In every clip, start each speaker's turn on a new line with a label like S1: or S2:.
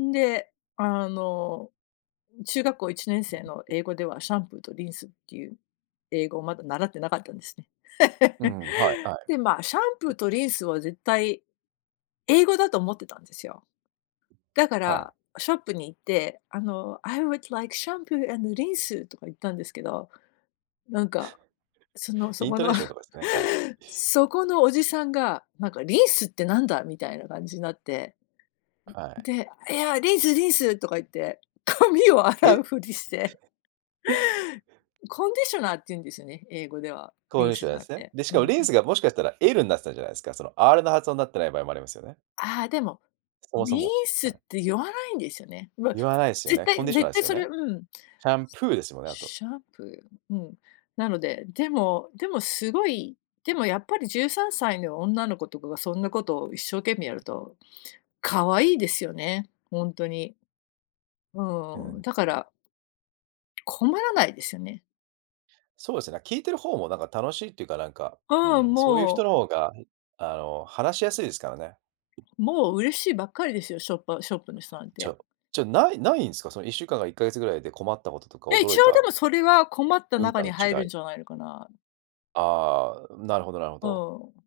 S1: んで、あの、中学校1年生の英語では、シャンプーとリンスっていう英語をまだ習ってなかったんですね。
S2: う ん。はいは
S1: で、まあ、シャンプ
S2: い。
S1: ーとリンスは絶対英語だと思ってたんですよ。だか
S2: はい。
S1: ら、ショップに行って、あの、「I would like shampoo and rinse.」とか言ったんですけど、なんか、その、そ
S2: イン
S1: こ
S2: ト
S1: の
S2: ネーションとかですね。はい。
S1: そこのおじさんが、なんか、「リースってなんだ？」みたいな感じになって。
S2: はい。
S1: で、「いや、リンスリンス」とか言って、髪を洗う
S2: え。
S1: ふりして。コンディショナーっていうんですよね、英語では。
S2: こ
S1: リ
S2: う
S1: ン
S2: いし
S1: ス
S2: ょ
S1: じ
S2: なー
S1: ゃな
S2: す
S1: く
S2: ね。
S1: て。
S2: で、し
S1: う
S2: か
S1: ん。
S2: も、リンスがもしかしたら L になってたんじゃないですか、その、R の発音になってない場合もありますよね。
S1: ああ、でも、
S2: そもそ
S1: ミー
S2: も、
S1: ス
S2: は
S1: っ
S2: い。
S1: て言わないんですよね。まあ、
S2: 言わないすよ
S1: 絶
S2: ね、コン
S1: 対
S2: ディショナー
S1: 絶
S2: で
S1: 対
S2: すよ
S1: それ
S2: ね。
S1: うん。
S2: シャンプーですよね。あと。
S1: シャンプー、うん。なので、でもでも、すごい、でもやっぱり、13歳の女の子とかがそんなことを一生懸命やると、可愛いですよね、ほんとに。う
S2: う
S1: ーん、
S2: ん。
S1: だから困らないですよね。
S2: そうですね、聞いてる方もなんか楽しいっていうか、なんか、
S1: う
S2: う
S1: ー
S2: ん、
S1: ん、
S2: そういう
S1: も
S2: 人
S1: う
S2: の方が、ん、あの、話しやすいですからね。
S1: もう、嬉しいばっかりですよ、ショッパショップの人なん
S2: じ
S1: て。
S2: ゃじゃないないんすか、その1週間から1ヶ月ぐらいで困ったこととか
S1: いや
S2: 驚
S1: 一
S2: い
S1: 応、で
S2: た
S1: も、それは困った
S2: 文化
S1: 中
S2: の
S1: に入る
S2: 違
S1: ん
S2: い。
S1: じゃないのかな。
S2: ああ、なるほどなるほ
S1: う
S2: ど。
S1: ーん。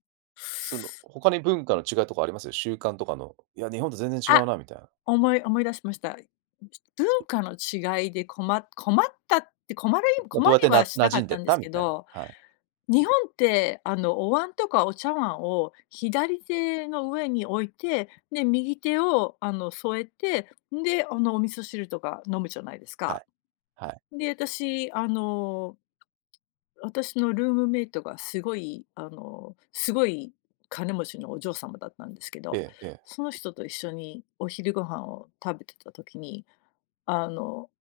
S2: その、他に文化の違いとかあります？習慣とかの。いや、日本と全然違
S1: あ、
S2: うなみたいな。
S1: 思い思い出しました。文化の違いで、こま困ったって困る
S2: まあ、
S1: 困
S2: どうやっ
S1: り
S2: て、な
S1: はし
S2: 馴
S1: なか
S2: 染
S1: っ
S2: ん
S1: た
S2: でっ
S1: んです
S2: たみ
S1: け
S2: たいな、
S1: ど、
S2: はい。
S1: 日本って、あの、お椀とかお茶碗を、左手の上に置いて、で、右手を、あの、添えて、んで、あの、お味噌汁とか飲むじゃないです
S2: は
S1: か。
S2: い。はい。
S1: で、私、あの、私のルームメイトがすごい、あの、すごい金持ちのお嬢様だったんですけど、
S2: えええ
S1: その
S2: え。
S1: 人と一緒にお昼ご飯を食べていた時に、あの